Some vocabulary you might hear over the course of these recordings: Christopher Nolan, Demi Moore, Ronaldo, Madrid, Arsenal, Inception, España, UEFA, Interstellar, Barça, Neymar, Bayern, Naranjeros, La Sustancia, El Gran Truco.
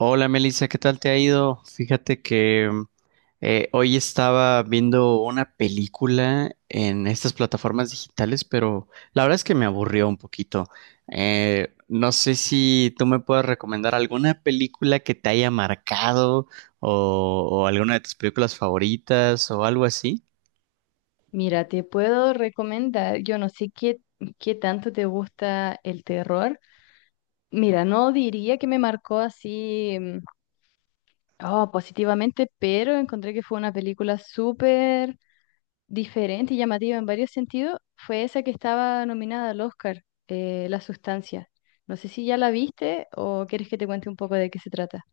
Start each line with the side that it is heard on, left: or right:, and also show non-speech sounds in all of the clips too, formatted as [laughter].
right: Hola Melissa, ¿qué tal te ha ido? Fíjate que hoy estaba viendo una película en estas plataformas digitales, pero la verdad es que me aburrió un poquito. No sé si tú me puedes recomendar alguna película que te haya marcado o alguna de tus películas favoritas o algo así.
left: Mira, te puedo recomendar, yo no sé qué, qué tanto te gusta el terror. Mira, no diría que me marcó así oh, positivamente, pero encontré que fue una película súper diferente y llamativa en varios sentidos. Fue esa que estaba nominada al Oscar, La Sustancia. No sé si ya la viste o quieres que te cuente un poco de qué se trata.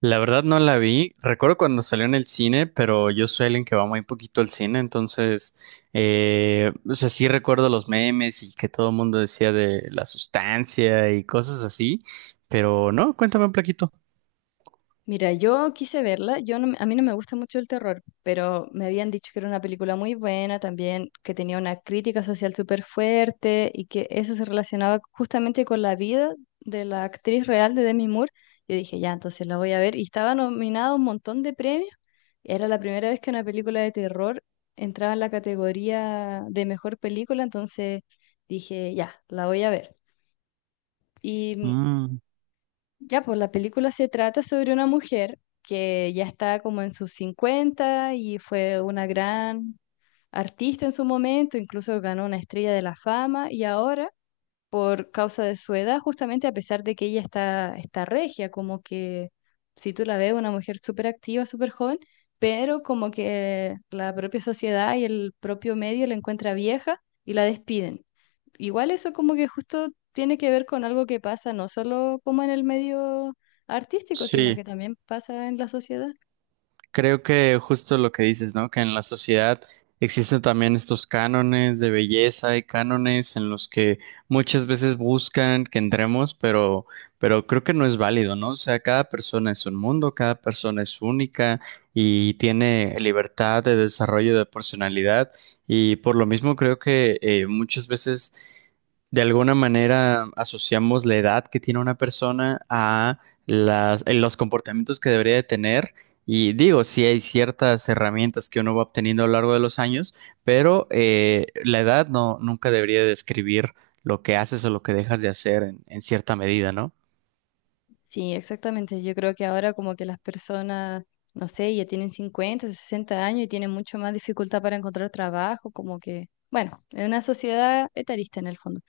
right: La verdad no la vi. Recuerdo cuando salió en el cine, pero yo soy alguien que va muy poquito al cine, entonces, o sea, sí recuerdo los memes y que todo el mundo decía de la sustancia y cosas así, pero no, cuéntame un plaquito.
left: Mira, yo quise verla, yo no, a mí no me gusta mucho el terror, pero me habían dicho que era una película muy buena también, que tenía una crítica social súper fuerte y que eso se relacionaba justamente con la vida de la actriz real de Demi Moore. Yo dije, ya, entonces la voy a ver y estaba nominada a un montón de premios. Era la primera vez que una película de terror entraba en la categoría de mejor película, entonces dije, ya, la voy a ver. Y
right: Mm,
left: ya, pues la película se trata sobre una mujer que ya está como en sus 50 y fue una gran artista en su momento, incluso ganó una estrella de la fama y ahora, por causa de su edad, justamente a pesar de que ella está regia, como que si tú la ves, una mujer súper activa, súper joven, pero como que la propia sociedad y el propio medio la encuentra vieja y la despiden. Igual eso como que justo tiene que ver con algo que pasa no solo como en el medio artístico, sino
right: sí.
left: que también pasa en la sociedad.
right: Creo que justo lo que dices, ¿no? Que en la sociedad existen también estos cánones de belleza y cánones en los que muchas veces buscan que entremos, pero creo que no es válido, ¿no? O sea, cada persona es un mundo, cada persona es única y tiene libertad de desarrollo de personalidad y por lo mismo creo que muchas veces de alguna manera asociamos la edad que tiene una persona a los comportamientos que debería de tener y digo, sí hay ciertas herramientas que uno va obteniendo a lo largo de los años, pero la edad no, nunca debería describir lo que haces o lo que dejas de hacer en cierta medida, ¿no?
left: Sí, exactamente. Yo creo que ahora como que las personas, no sé, ya tienen 50 60 años y tienen mucho más dificultad para encontrar trabajo, como que, bueno, es una sociedad etarista en el fondo.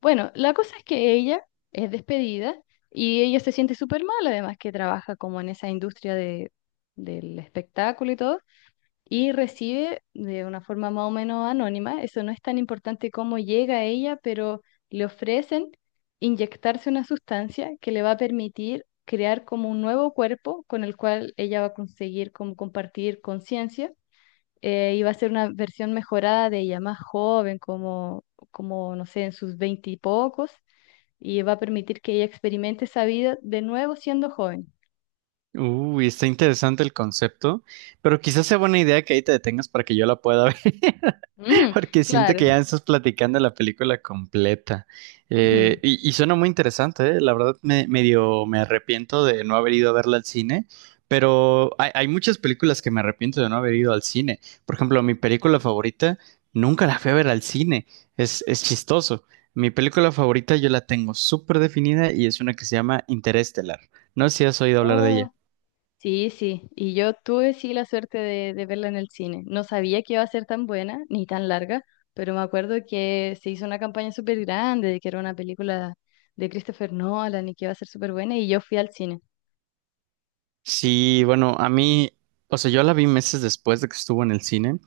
left: Bueno, la cosa es que ella es despedida y ella se siente súper mal, además que trabaja como en esa industria del espectáculo y todo. Y recibe de una forma más o menos anónima, eso no es tan importante cómo llega a ella, pero le ofrecen inyectarse una sustancia que le va a permitir crear como un nuevo cuerpo con el cual ella va a conseguir como compartir conciencia. Y va a ser una versión mejorada de ella, más joven, no sé, en sus veinte y pocos, y va a permitir que ella experimente esa vida de nuevo siendo joven.
right: Uy, está interesante el concepto, pero quizás sea buena idea que ahí te detengas para que yo la pueda [laughs] ver. [laughs]
left: Ujú,
right: Porque siento
left: claro.
right: que ya estás platicando la película completa. Y suena muy interesante, ¿eh? La verdad medio me arrepiento de no haber ido a verla al cine, pero hay muchas películas que me arrepiento de no haber ido al cine. Por ejemplo, mi película favorita nunca la fui a ver al cine. Es chistoso. Mi película favorita yo la tengo súper definida y es una que se llama Interestelar. No sé si has oído hablar de ella.
left: Ujú. Sí, sí, y yo tuve sí la suerte de verla en el cine. No sabía que iba a ser tan buena ni tan larga, pero me acuerdo que se hizo una campaña súper grande de que era una película de Christopher Nolan y que iba a ser súper buena y yo fui al cine.
right: Sí, bueno, a mí, o sea, yo la vi meses después de que estuvo en el cine.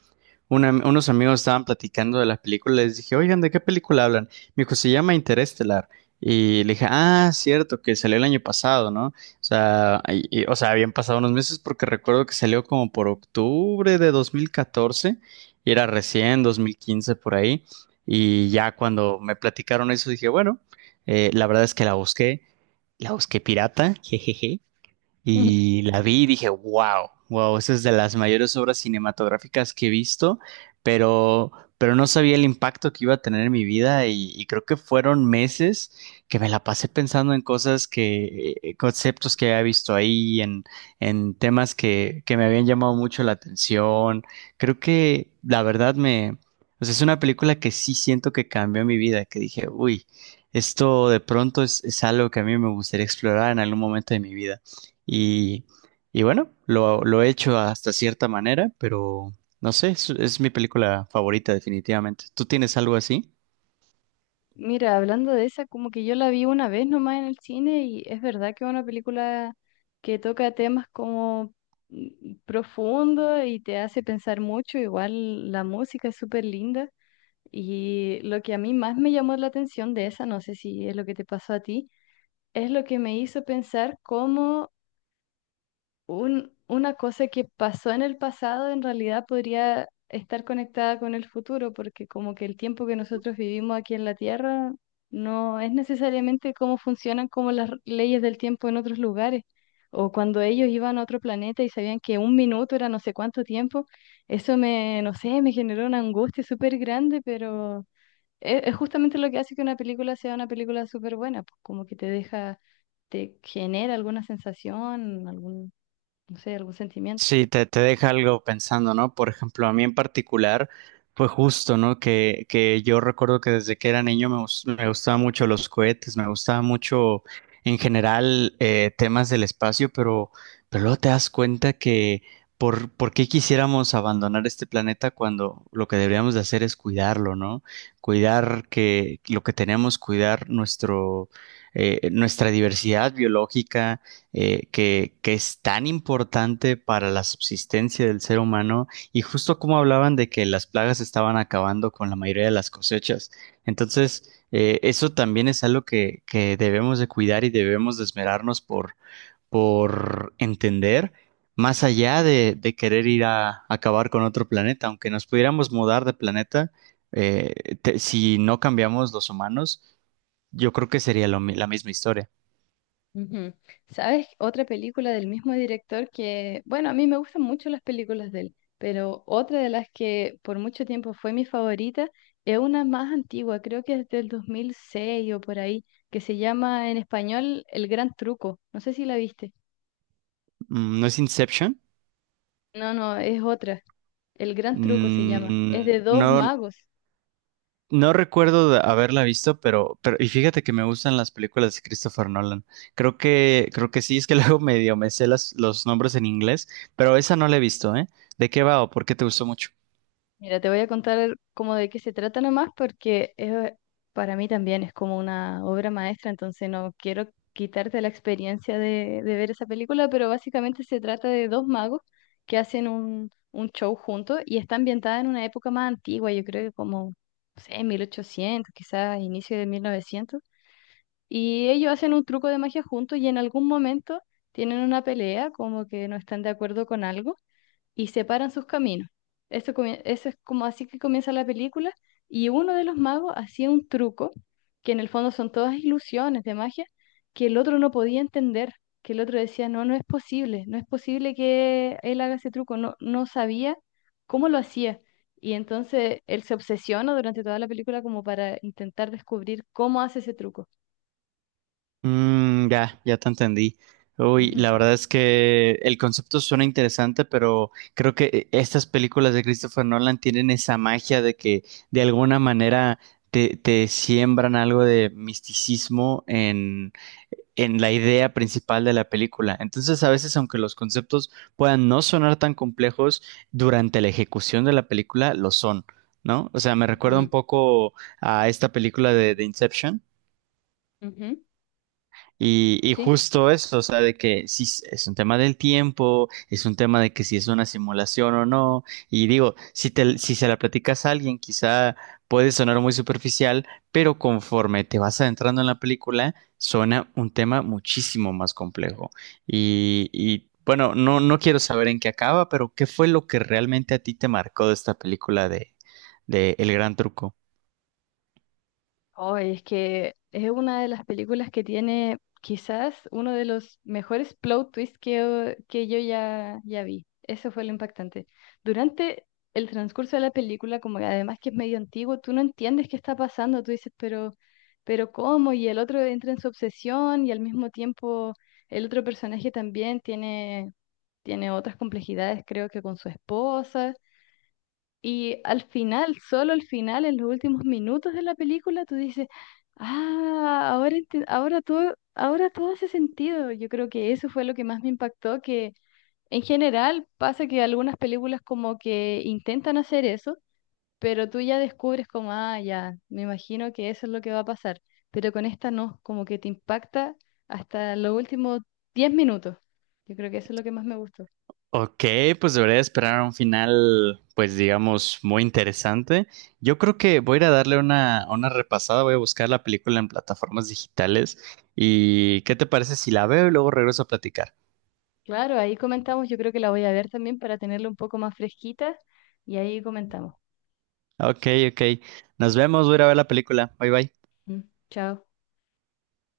right: Unos amigos estaban platicando de la película, les dije, oigan, ¿de qué película hablan? Me dijo, se llama Interestelar. Y le dije, ah, cierto, que salió el año pasado, ¿no? O sea, o sea, habían pasado unos meses porque recuerdo que salió como por octubre de 2014 y era recién 2015 por ahí. Y ya cuando me platicaron eso, dije, bueno, la verdad es que la busqué pirata, [laughs] jejeje, y
left: [laughs]
right: la vi y dije, wow, wow, esa es de las mayores obras cinematográficas que he visto, pero, pero no sabía el impacto que iba a tener en mi vida y creo que fueron meses que me la pasé pensando en conceptos que había visto ahí, en temas que me habían llamado mucho la atención. Creo que la verdad o sea, es una película que sí siento que cambió mi vida, que dije, uy, esto de pronto es algo que a mí me gustaría explorar en algún momento de mi vida. Y, y bueno, lo he hecho hasta cierta manera, pero no sé, es mi película favorita definitivamente. ¿Tú tienes algo así?
left: Mira, hablando de esa, como que yo la vi una vez nomás en el cine y es verdad que es una película que toca temas como profundos y te hace pensar mucho, igual la música es súper linda. Y lo que a mí más me llamó la atención de esa, no sé si es lo que te pasó a ti, es lo que me hizo pensar cómo una cosa que pasó en el pasado en realidad podría estar conectada con el futuro, porque como que el tiempo que nosotros vivimos aquí en la Tierra no es necesariamente cómo funcionan como las leyes del tiempo en otros lugares. O cuando ellos iban a otro planeta y sabían que un minuto era no sé cuánto tiempo, eso me, no sé, me generó una angustia súper grande, pero es justamente lo que hace que una película sea una película súper buena, pues como que te deja, te genera alguna sensación, algún, no sé, algún sentimiento.
right: Sí, te deja algo pensando, ¿no? Por ejemplo, a mí en particular fue justo, ¿no? Que yo recuerdo que desde que era niño me gustaban mucho los cohetes, me gustaba mucho en general temas del espacio, pero luego te das cuenta que por qué quisiéramos abandonar este planeta cuando lo que deberíamos de hacer es cuidarlo, ¿no? Cuidar que lo que tenemos, nuestra diversidad biológica que es tan importante para la subsistencia del ser humano y justo como hablaban de que las plagas estaban acabando con la mayoría de las cosechas. Entonces, eso también es algo que debemos de cuidar y debemos de esmerarnos por entender, más allá de querer acabar con otro planeta, aunque nos pudiéramos mudar de planeta, si no cambiamos los humanos, yo creo que sería la misma historia.
left: Ujú. ¿Sabes? Otra película del mismo director que, bueno, a mí me gustan mucho las películas de él, pero otra de las que por mucho tiempo fue mi favorita es una más antigua, creo que es del 2006 o por ahí, que se llama en español El Gran Truco. No sé si la viste.
right: Mm, ¿no es Inception?
left: No, no, es otra. El Gran Truco se llama. Es
right: Mm,
left: de dos
right: no,
left: magos.
right: no recuerdo de haberla visto, pero, y fíjate que me gustan las películas de Christopher Nolan. Creo que sí, es que [laughs] luego medio me sé los nombres en inglés, pero esa no la he visto, ¿eh? ¿De qué va o por qué te gustó mucho?
left: Mira, te voy a contar como de qué se trata nomás porque es, para mí también es como una obra maestra, entonces no quiero quitarte la experiencia de ver esa película, pero básicamente se trata de dos magos que hacen un show juntos y está ambientada en una época más antigua, yo creo que como, no sé, 1800, quizás inicio de 1900, y ellos hacen un truco de magia juntos y en algún momento tienen una pelea, como que no están de acuerdo con algo y separan sus caminos. Eso, eso es como así que comienza la película y uno de los magos hacía un truco, que en el fondo son todas ilusiones de magia, que el otro no podía entender, que el otro decía, no, no es posible, no es posible que él haga ese truco, no, no sabía cómo lo hacía. Y entonces él se obsesiona durante toda la película como para intentar descubrir cómo hace ese truco.
right: Ya te entendí. Uy,
left: Ujú.
right: la verdad es que el concepto suena interesante, pero creo que estas películas de Christopher Nolan tienen esa magia de que de alguna manera te siembran algo de misticismo en la idea principal de la película. Entonces, a veces, aunque los conceptos puedan no sonar tan complejos, durante la ejecución de la película lo son, ¿no? O sea, me recuerda un
left: Ujú,
right: poco a esta película de Inception
left: ujú.
right: y
left: ¿Sí?
right: justo eso, o sea, de que si s- es un tema del tiempo, es un tema de que si es una simulación o no. Y digo, si se la platicas a alguien, quizá puede sonar muy superficial, pero conforme te vas adentrando en la película, suena un tema muchísimo más complejo. Y bueno, no, no quiero saber en qué acaba, pero ¿qué fue lo que realmente a ti te marcó de esta película de El Gran Truco?
left: Oh, es que es una de las películas que tiene quizás uno de los mejores plot twists que yo ya, ya vi. Eso fue lo impactante. Durante el transcurso de la película, como que además que es medio antiguo, tú no entiendes qué está pasando. Tú dices, pero ¿cómo? Y el otro entra en su obsesión y al mismo tiempo el otro personaje también tiene, tiene otras complejidades, creo que con su esposa. Y al final, solo al final, en los últimos minutos de la película, tú dices, ah, ahora, ahora todo hace sentido. Yo creo que eso fue lo que más me impactó, que en general pasa que algunas películas como que intentan hacer eso, pero tú ya descubres como, ah, ya, me imagino que eso es lo que va a pasar. Pero con esta no, como que te impacta hasta los últimos 10 minutos. Yo creo que eso es lo que más me gustó.
right: Ok, pues debería esperar un final, pues digamos, muy interesante. Yo creo que voy a ir a darle una repasada, voy a buscar la película en plataformas digitales. ¿Y qué te parece si la veo y luego regreso a platicar?
left: Claro, ahí comentamos, yo creo que la voy a ver también para tenerla un poco más fresquita y ahí comentamos.
right: Ok, ok. Nos vemos, voy a ir a ver la película. Bye bye.
left: Mm. Chao.